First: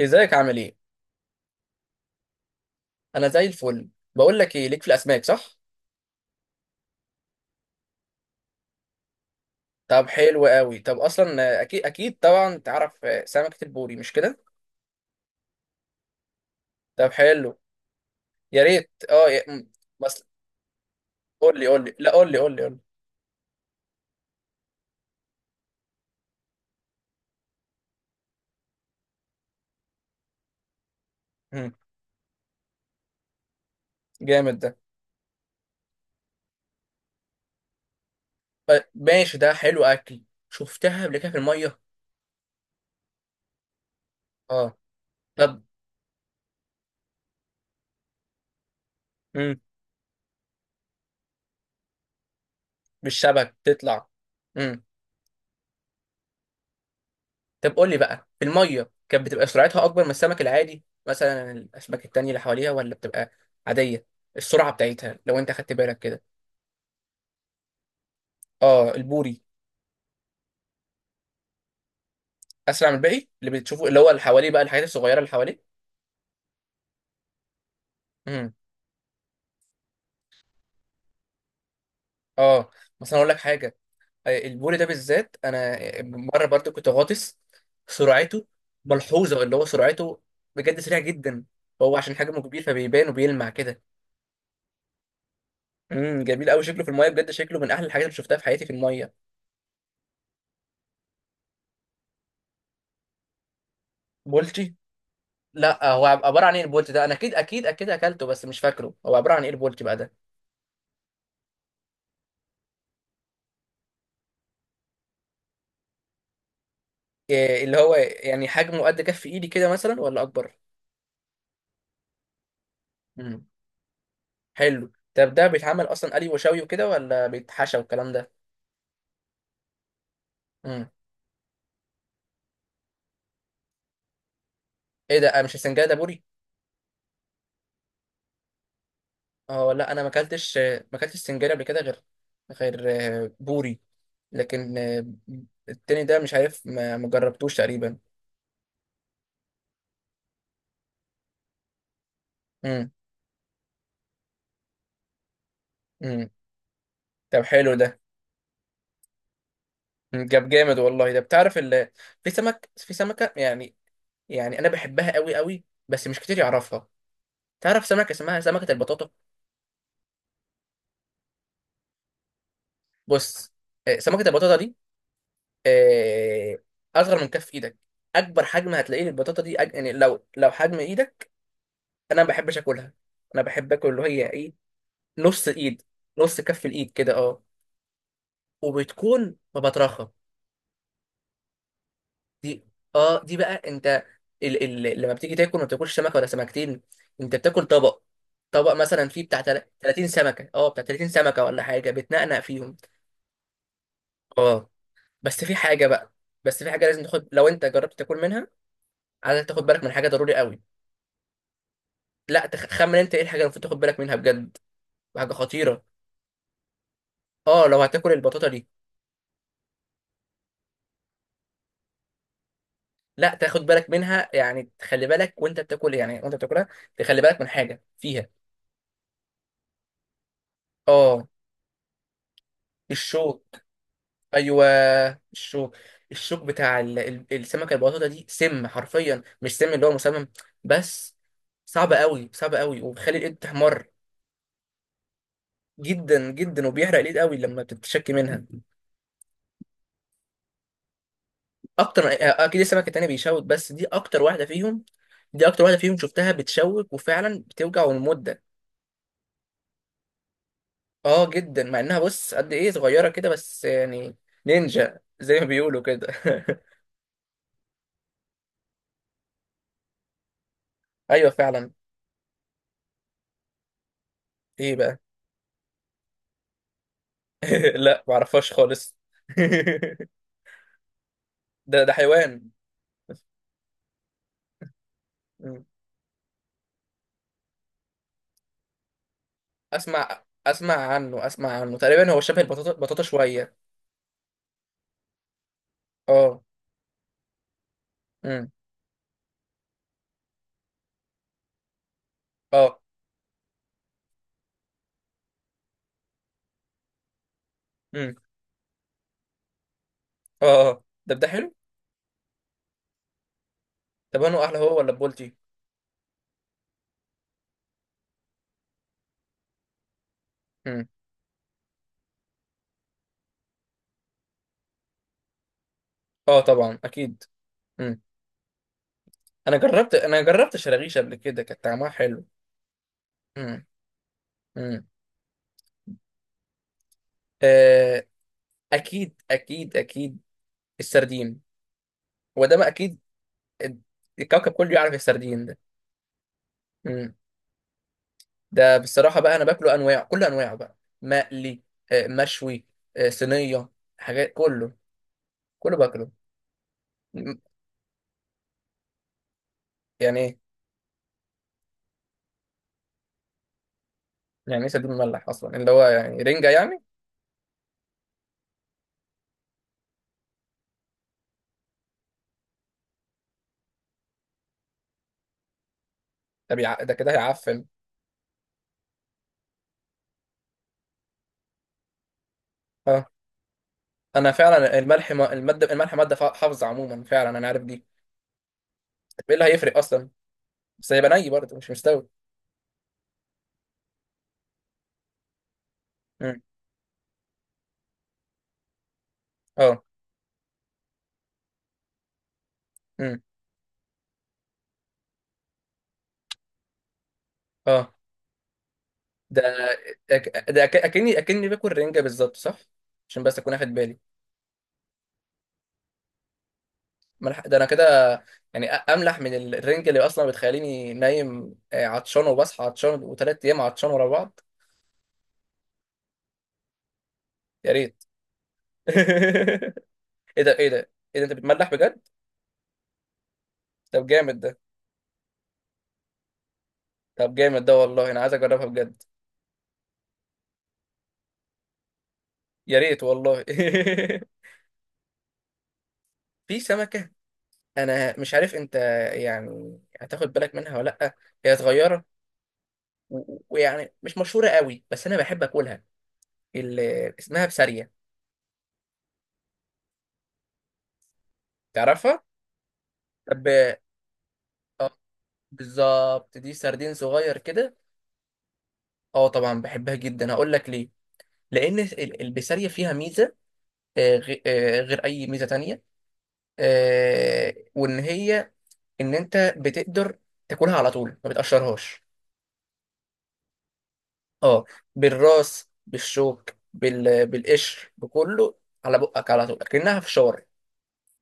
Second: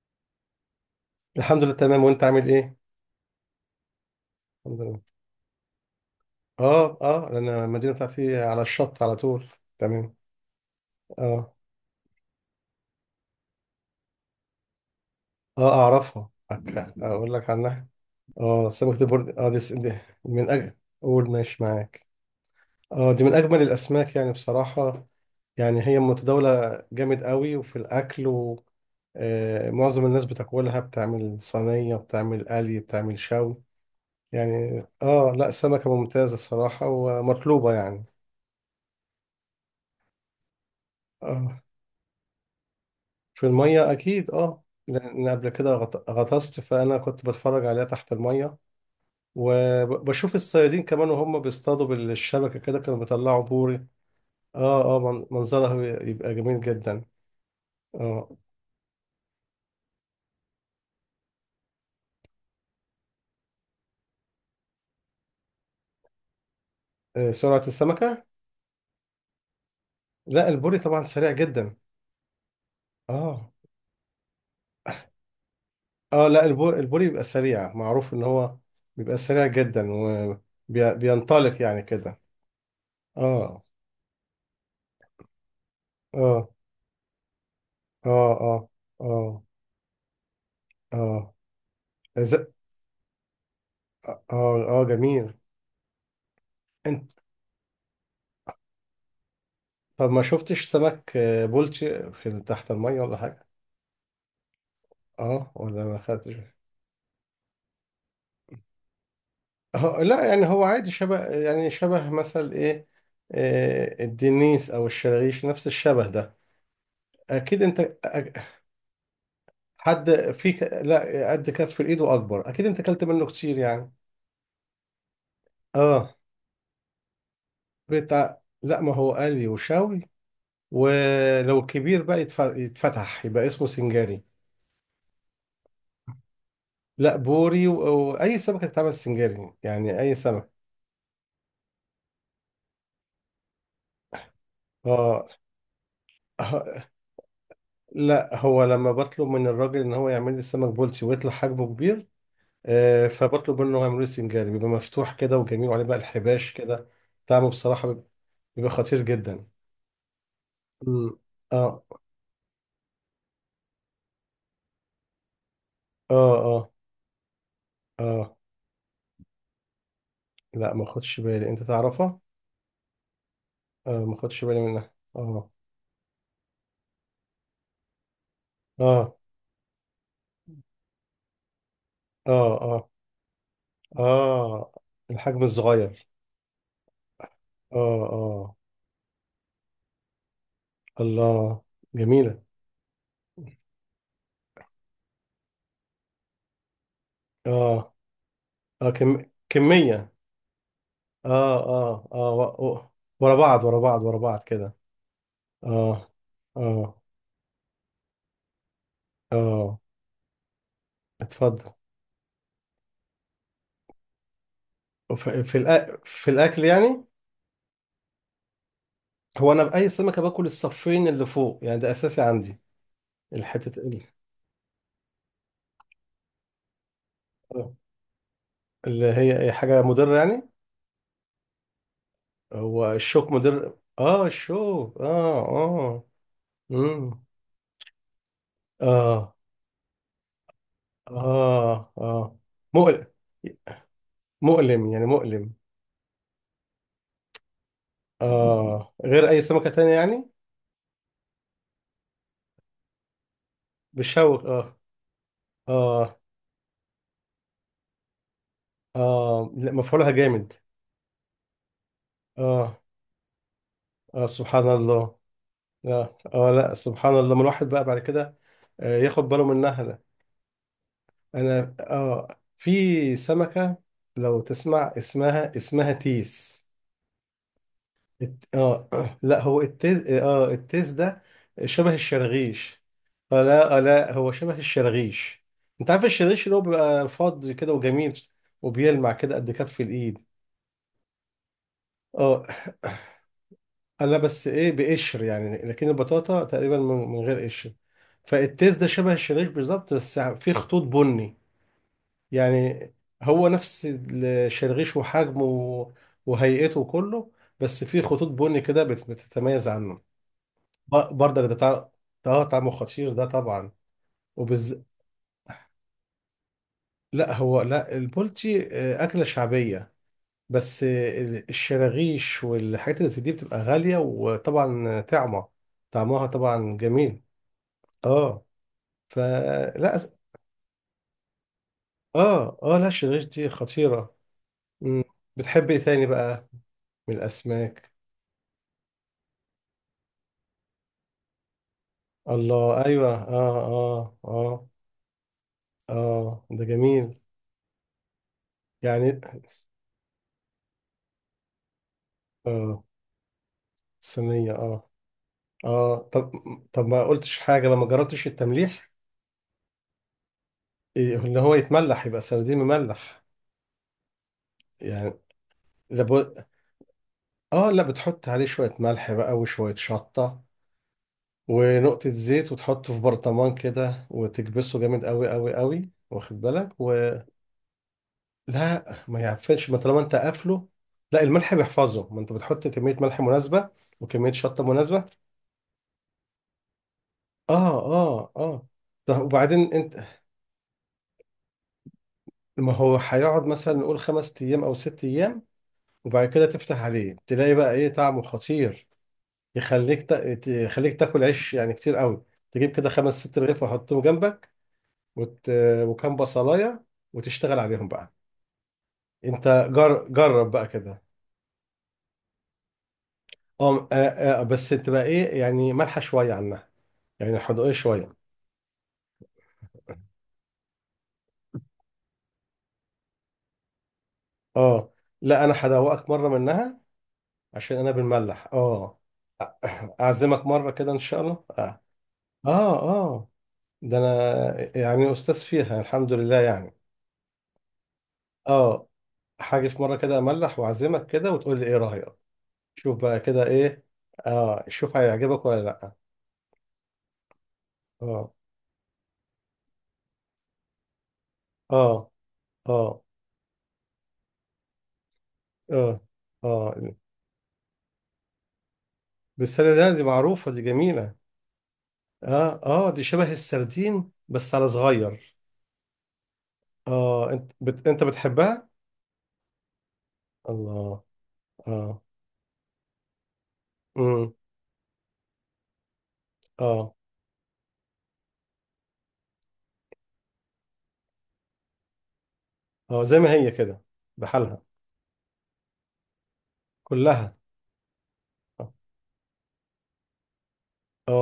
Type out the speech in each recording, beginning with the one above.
ازيك عامل ايه؟ الحمد لله، تمام. وانت عامل ايه؟ انا زي الفل. بقول لك ايه، الحمد ليك في لله. الاسماك، صح؟ اه اه، انا المدينه بتاعتي على الشط على طول. طب تمام. حلو قوي. طب اه اصلا اكيد اكيد طبعا تعرف، سمكة البوري، مش كده؟ اه، اعرفها. طب اقول لك حلو. عنها. يا اه، ريت. سمكه البرد اه دي، دي بس. من اجل. قول، قول ماشي لي قول لي، معاك. لا، قول لي قول لي قول لي. اه، دي من اجمل الاسماك يعني بصراحه. يعني هي متداوله جامد قوي وفي الاكل، و معظم الناس بتاكلها، بتعمل مم. صينيه، بتعمل قلي، بتعمل شوي. جامد ده. يعني اه، لا سمكه ممتازه صراحه ومطلوبه يعني. ماشي، ده حلو اكل. شفتها قبل كده في آه. الميه. في المية أكيد، أه، اه. لأن قبل طب. كده غطست. فأنا كنت بتفرج عليها تحت المية، مم. وبشوف الصيادين كمان وهم بيصطادوا بالشبكة كده، كانوا بيطلعوا بالشبك بوري. تطلع. مم. أه أه، منظرها يبقى جميل جدا. طب قول لي بقى، أه في الميه كانت بتبقى سرعتها اكبر من السمك العادي مثلا، الاسماك التانية اللي حواليها، ولا بتبقى عادية؟ السرعة بتاعتها لو انت خدت بالك كده. آه، سرعة السمكة؟ اه البوري. لا البوري طبعا سريع جدا. اسرع من الباقي أه اللي بتشوفه، اللي هو اللي حواليه بقى، الحاجات الصغيره اللي حواليه. أه، لا البوري، البوري بيبقى سريع، معروف إن امم. هو بيبقى سريع جدا وبينطلق يعني كده. اه. بس انا اقول لك أه حاجه. البوري ده بالذات، انا مره أه برضو كنت غاطس. أه سرعته أه ملحوظه، أه اللي هو سرعته بجد سريع أه. جدا. هو عشان حجمه ز- كبير فبيبان وبيلمع كده. أه آه، جميل. امم، جميل قوي شكله في الميه، انت، بجد شكله من احلى الحاجات اللي شفتها في حياتي في الميه. طب ما شفتش سمك بولتي في تحت المية ولا حاجة؟ بولتي؟ اه ولا لا، ما هو خدتش. عباره عن ايه البولتي ده؟ انا اكيد اكيد اكيد اكلته بس مش فاكره هو عباره عن ايه البولتي بقى اه ده. لا يعني هو عادي، شبه يعني شبه مثل ايه؟ الدنيس او الشرغيش، نفس الشبه ده. اكيد إيه اللي انت. هو أك- يعني، حجمه قد كف ايدي كده مثلا حد ولا اكبر؟ فيك، لا قد كف الايد واكبر. اكيد انت اكلت منه مم. كتير يعني. حلو. طب ده بيتعمل اصلا اه قلي وشوي وكده، ولا بيتحشى والكلام ده؟ بتاع، لا ما هو قلي وشاوي. امم. ولو كبير بقى يتفتح، يبقى اسمه سنجاري. ايه ده، مش السنجاري ده بوري؟ لا بوري، واي سمكة تتعمل سنجاري اه لا، يعني، انا ما اي سمك. اكلتش، ما اكلتش سنجاري قبل كده غير، غير، بوري. لكن اه التاني ده مش عارف، آه، ما جربتوش تقريبا. لا هو لما بطلب من الراجل ان هو يعمل لي السمك بولتي ويطلع حجمه كبير، امم. فبطلب منه يعمل لي سنجاري، بيبقى مفتوح كده وجميل وعليه بقى امم. الحباش كده. طب طعمه حلو بصراحة ده. بيبقى، بيبقى خطير جدا. مم، جاب جامد والله مم. ده، بتعرف اه في سمك، في سمكه يعني. يعني انا بحبها قوي قوي بس اه مش كتير اه. يعرفها. تعرف سمكه اه اسمها سمكه البطاطا؟ لا ما خدش بالي، انت تعرفها؟ بص. آه ما سمكه خدش البطاطا بالي دي، منها، اه آه، اصغر من كف ايدك. اكبر حجم هتلاقيه اه. للبطاطا دي، يعني لو حجم ايدك. انا ما اه بحبش اه اكلها. انا بحب اكل اللي هي ايه، اه، الحجم نص ايد، الصغير. نص كف الايد كده، اه. اه اه. وبتكون مبطرخه. الله، جميلة. دي، اه دي بقى انت، لما بتيجي تاكل ما بتاكلش سمكه ولا سمكتين، انت بتاكل اه طبق. طبق اه مثلا فيه بتاع 30 كمية. سمكه، اه بتاع 30 اه سمكه ولا حاجه، اه اه بتنقنق فيهم. ورا بعض، ورا بعض، ورا بعض اه. كده. بس في حاجه اه بقى، بس في حاجه اه لازم تاخد لو انت جربت تاكل منها، عايز تاخد اه، بالك من حاجه ضروري قوي. اتفضل. لا تخمن انت ايه الحاجه اللي المفروض تاخد بالك منها بجد، حاجه خطيره. في الاكل يعني؟ اه لو هتاكل البطاطا دي هو انا باي سمكه باكل الصفين اللي فوق يعني، ده اساسي عندي. لا، تاخد الحته بالك ال- منها، يعني تخلي بالك وانت بتاكل، يعني وانت بتاكلها، تخلي بالك من آه. حاجه فيها. اللي هي أي حاجه مضره يعني. اه، هو الشوك الشوك. مضر؟ اه ايوه الشوك اه الشوك. اه. الشوك بتاع امم. السمكه البطاطا دي، سم حرفيا، اه مش سم اللي هو مسمم بس. اه صعب قوي اه، صعب قوي مؤلم، وبيخلي الايد تحمر. مؤلم يعني، مؤلم. جدا جدا، وبيحرق الايد قوي لما بتتشكي منها. اه غير اي سمكه تانية يعني، اكتر، اكيد السمك التاني بيشوك، بس دي اكتر بالشوك واحده اه. فيهم، دي اكتر واحده فيهم اه شفتها بتشوك، وفعلا بتوجع المده. اه، لا مفعولها جامد. اه، جدا، مع انها بص قد ايه اه صغيره كده، بس يعني. اه، سبحان نينجا الله. زي ما بيقولوا كده اه اه، لا سبحان الله، ما الواحد بقى بعد كده آه ياخد باله منها ده. ايوه فعلا. انا اه، في سمكة لو ايه تسمع بقى؟ اسمها، اسمها تيس. لا معرفهاش اه. خالص. لا هو التيس، اه التيس ده ده شبه حيوان. الشرغيش. اه لا، اه لا هو شبه الشرغيش. مم. انت عارف الشرغيش اللي هو بيبقى فاضي كده وجميل، وبيلمع كده قد كف اسمع، الايد. اسمع عنه، اسمع عنه تقريبا، هو شبه اه البطاطا، بطاطا شويه. انا بس ايه؟ بقشر يعني. لكن اه. البطاطا تقريبا من غير قشر. امم. فالتيس ده شبه الشريش بالظبط، بس فيه خطوط بني اه. يعني. هو نفس الشريش، وحجمه وهيئته كله، بس فيه امم. خطوط بني كده بتتميز عنه. اه اه، ده برضك حلو. ده ده اه طعمه خطير ده طبعا. طب انا احلى هو وبز... ولا بولتي؟ لا هو لا، البولتي أكلة شعبية. بس امم. الشراغيش والحاجات اللي زي دي بتبقى غالية، وطبعا طعمة، طعمها اه طبعا طبعا جميل. اكيد. مم. اه انا جربت فلا أس... انا جربت شراغيش قبل كده كانت طعمها حلو. اه اه، لا الشريش دي امم. خطيرة. امم. مم. بتحب ايه تاني بقى من الاسماك؟ آه، اكيد اكيد اكيد، السردين. وده ما الله اكيد، ايوه، اه اه الكوكب اه. كله يعرف السردين ده. اه ده جميل امم. ده بصراحة يعني. بقى انا باكله انواع، كل انواعه بقى، مقلي، مشوي، اه صينية، حاجات، صينية كله، اه. كله اه باكله. طب، طب ما قلتش مم، حاجة لما جربتش التمليح. يعني ايه؟ إيه، ان هو يتملح يبقى سردين مملح. يعني ايه سردين يعني مملح اصلا، اللي هو ده يعني بو... رنجة يعني؟ اه لا، بتحط عليه شوية ملح بقى وشوية شطة ونقطة زيت، وتحطه في برطمان كده وتكبسه جامد قوي قوي قوي، واخد بالك ده كده و... هيعفن؟ لا ما يعفنش ما طالما انت قافله. لا الملح بيحفظه، ما انت بتحط كمية اه، ملح مناسبة انا وكمية شطة فعلا مناسبة. الملح ما... المادة الملح مادة حافظة عموما، فعلا انا عارف دي. اه اه اه، طب طب ايه اللي وبعدين هيفرق انت، اصلا؟ بس هيبقى ني برضه مش مستوي. ما هو هيقعد مثلا نقول 5 ايام او 6 ايام، وبعد امم. كده تفتح عليه تلاقي بقى ايه طعمه خطير. اه. يخليك تاكل عيش يعني كتير قوي. تجيب كده خمس امم. ست رغيف وحطهم جنبك، وت... وكام بصلاية وتشتغل عليهم اه. بقى. ده انت جرب بقى كده. اكني باكل رنجه بالظبط صح؟ عشان بس اكون اخد اه بالي. آه، آه بس تبقى ايه يعني، مالحة شوية عنها، يعني ملح ده انا حدوقية كده، شوية. يعني املح من الرنجه، اللي اصلا بتخليني نايم عطشان، وبصحى عطشان، وثلاث ايام عطشان ورا بعض. اه لا، انا هدوقك مرة منها، يا عشان انا ريت. بنملح اه. ايه اعزمك ده، ايه مرة ده، كده ان ايه شاء ده انت الله بتملح اه. بجد؟ اه آه. ده طب جامد ده. انا يعني استاذ فيها الحمد لله يعني. طب جامد ده والله انا عايز اجربها اه، بجد. هاجي في مرة كده املح واعزمك كده، وتقول لي ايه رأيك. يا شوف ريت بقى والله. كده ايه. اه شوف هيعجبك ولا لا. في سمكه، انا مش اه عارف انت يعني هتاخد بالك منها ولا لا، هي صغيره اه اه ويعني مش مشهورة قوي، بس أنا بحب أكلها، اه اه اللي اسمها بسارية، بالسردين دي معروفة، دي جميلة. تعرفها؟ اه اه دي شبه طب السردين بس على صغير. بالظبط، دي سردين اه صغير انت كده. انت بتحبها؟ اه طبعا بحبها جدا، هقول لك ليه. الله. لأن اه. البسارية فيها ميزة، امم. غير أي ميزة تانية، اه وإن هي، إن أنت بتقدر تاكلها على طول، ما بتقشرهاش. اه، زي ما هي كده بحالها، اه، بالراس، بالشوك، كلها. بالقشر، بكله، اه على بقك، على طول، كأنها فشار، اه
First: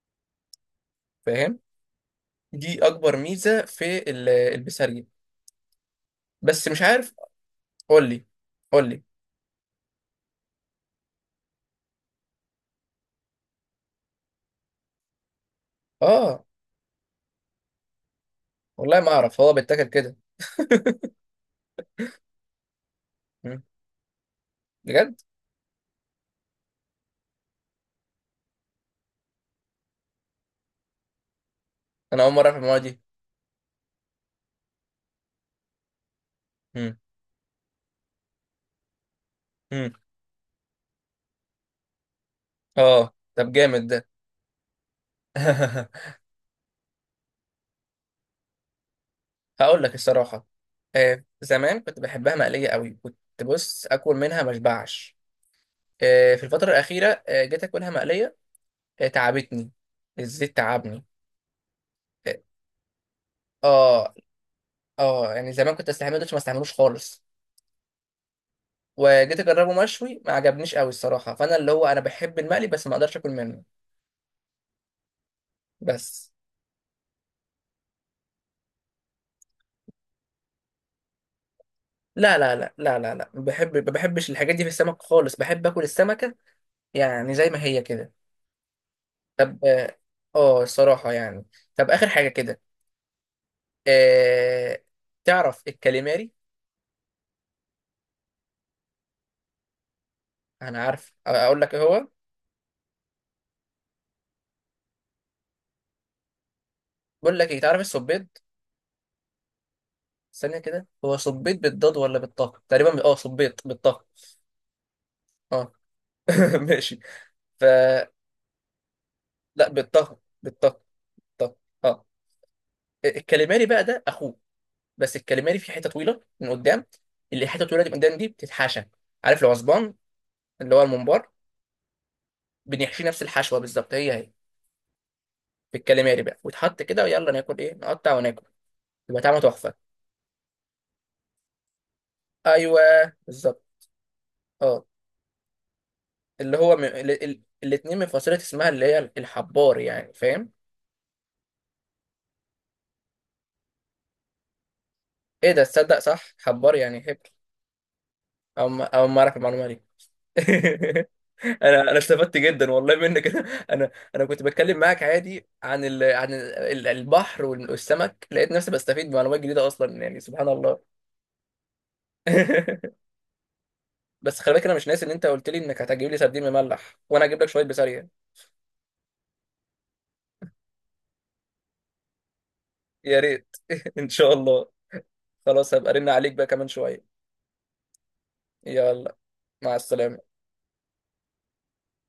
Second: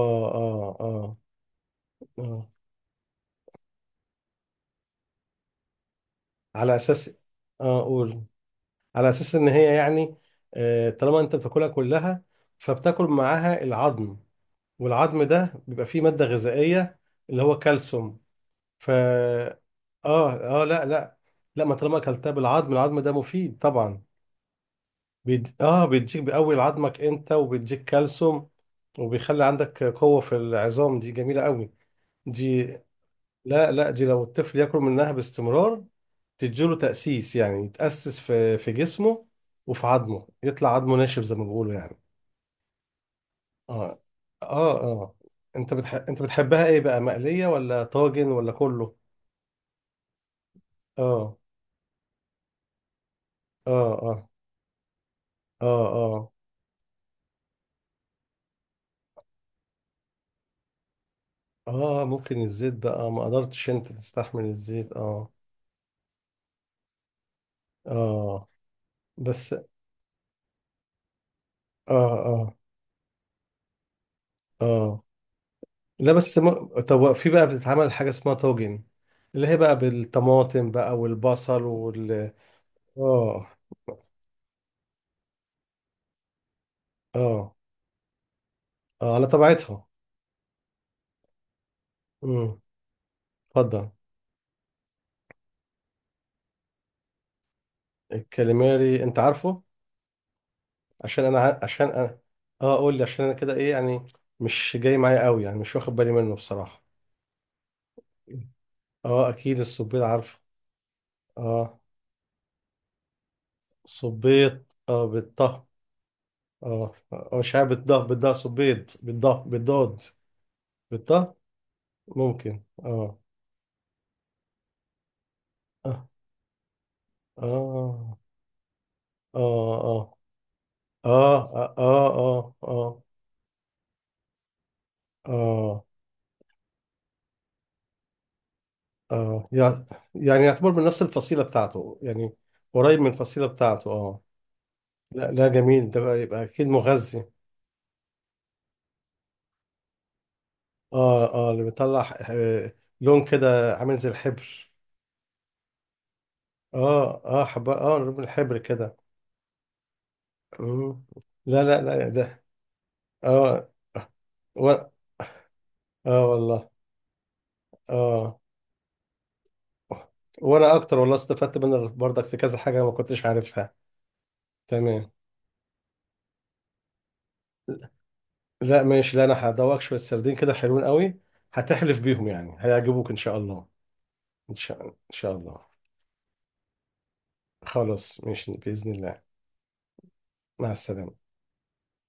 اه فاهم؟ اه، دي اكبر ميزه في البسارية، بس على مش اساس. عارف. اه قول اقول، لي، قول لي. على اساس ان هي يعني، آه طالما انت بتاكلها كلها فبتاكل معاها العظم، والعظم ده بيبقى فيه مادة اه غذائية اللي هو كالسيوم. ف، والله ما اعرف هو بيتاكل كده. اه اه، لا لا لا، ما طالما اكلتها بالعظم، العظم ده مفيد مم. طبعا. بجد. اه بيديك، بيقوي عظمك انت، وبيديك كالسيوم، وبيخلي عندك قوة في العظام، دي جميلة قوي. انا اول مره اعرف دي المواد دي. لا لا، دي لو الطفل ياكل منها باستمرار تديله مم. تأسيس، يعني يتأسس في جسمه وفي مم. عظمه، يطلع عظمه ناشف زي ما بيقولوا يعني. اه طب جامد اه ده. اه اه. انت انت بتحبها ايه بقى، مقلية ولا طاجن ولا كله؟ هقول لك الصراحه. آه اه زمان كنت بحبها مقليه قوي، كنت اه بص اكل اه منها ما اشبعش. اه اه آه في الفتره الاخيره، آه جيت اكلها مقليه، آه تعبتني، الزيت تعبني. اه، ممكن الزيت بقى، ما قدرتش انت اه اه، تستحمل الزيت اه. يعني زمان كنت استحمله، دلوقتي ما استحملوش خالص. اه وجيت بس اجربه مشوي، ما عجبنيش قوي الصراحه، فانا اللي هو اه انا بحب اه المقلي، بس ما اقدرش اكل منه. اه. لا بس. بس م... طب في بقى بتتعمل حاجة اسمها طاجن، اللي هي بقى بالطماطم بقى والبصل لا لا لا لا لا لا، اه بحب، ما بحبش الحاجات دي في السمك خالص، بحب اكل السمكة يعني زي اه ما هي كده. اه، على طب طبيعتها. اه، الصراحة يعني، طب اخر حاجة كده، امم، اتفضل. آه... تعرف الكاليماري؟ الكاليماري انت عارفه. انا عارف، عشان انا اقول ع... لك ايه عشان هو. انا اه، قول لي عشان انا كده ايه يعني، مش جاي معايا قوي يعني، مش واخد بالي منه بصراحة. بقول لك ايه، تعرف الصبيط؟ اه اكيد الصبيط عارفه. ثانية كده، هو صبيط اه بالضاد ولا بالطه؟ تقريبا اه صبيط بالطه. صبيط اه بالطه. اه. اه ماشي. مش ف عارف بالضه، بالضه صبيط بالضه لا، بالضاد. بالطه بالطه. بالطه، طه. اه. ممكن اه. الكاليماري بقى ده اخوه، بس الكاليماري في حته اه طويله من قدام، اللي حته طويله دي من قدام اه دي بتتحشى. عارف اه العصبان اه اللي هو الممبار؟ اه اه اه بنحشيه نفس الحشوه بالظبط، هي هي. في اه الكاليماري بقى، ويتحط كده، ويلا ناكل ايه، نقطع وناكل، يبقى طعمه اه، تحفه. يعني يعني يعتبر من نفس الفصيلة بتاعته يعني، قريب من ايوه الفصيلة بالظبط. بتاعته اه. اه. لا لا، جميل ده بقى، يبقى اللي اكيد هو مغذي. الاتنين من فصيله اسمها، اللي هي الحبار، يعني فاهم؟ اه اه اللي بيطلع لون كده عامل زي الحبر. ايه ده، تصدق صح، حبار يعني هبل. اه اه حب، اه لون الحبر او ما... كده. او ما اعرف المعلومه دي. مم. لا لا انا لا استفدت ده. جدا والله منك. اه انا كنت و... بتكلم معاك عادي عن اه عن والله. البحر والسمك، اه، لقيت نفسي بستفيد بمعلومات جديده اصلا، يعني سبحان وانا الله. اكتر والله استفدت منك برضك في كذا حاجة ما كنتش عارفها. بس خلي بالك، انا مش ناسي ان تمام. انت قلت لي انك هتجيب لي سردين مملح، وانا هجيب لك شويه بسارية. لا ماشي، لا انا هدوقك شويه سردين كده، حلوين قوي، هتحلف بيهم يعني، هيعجبوك ان يا شاء ريت. الله. ان شاء ان الله. شاء، ان شاء الله. خلاص هبقى ارن عليك بقى كمان شويه. خلاص ماشي باذن يلا، الله. مع السلامه. مع السلامه.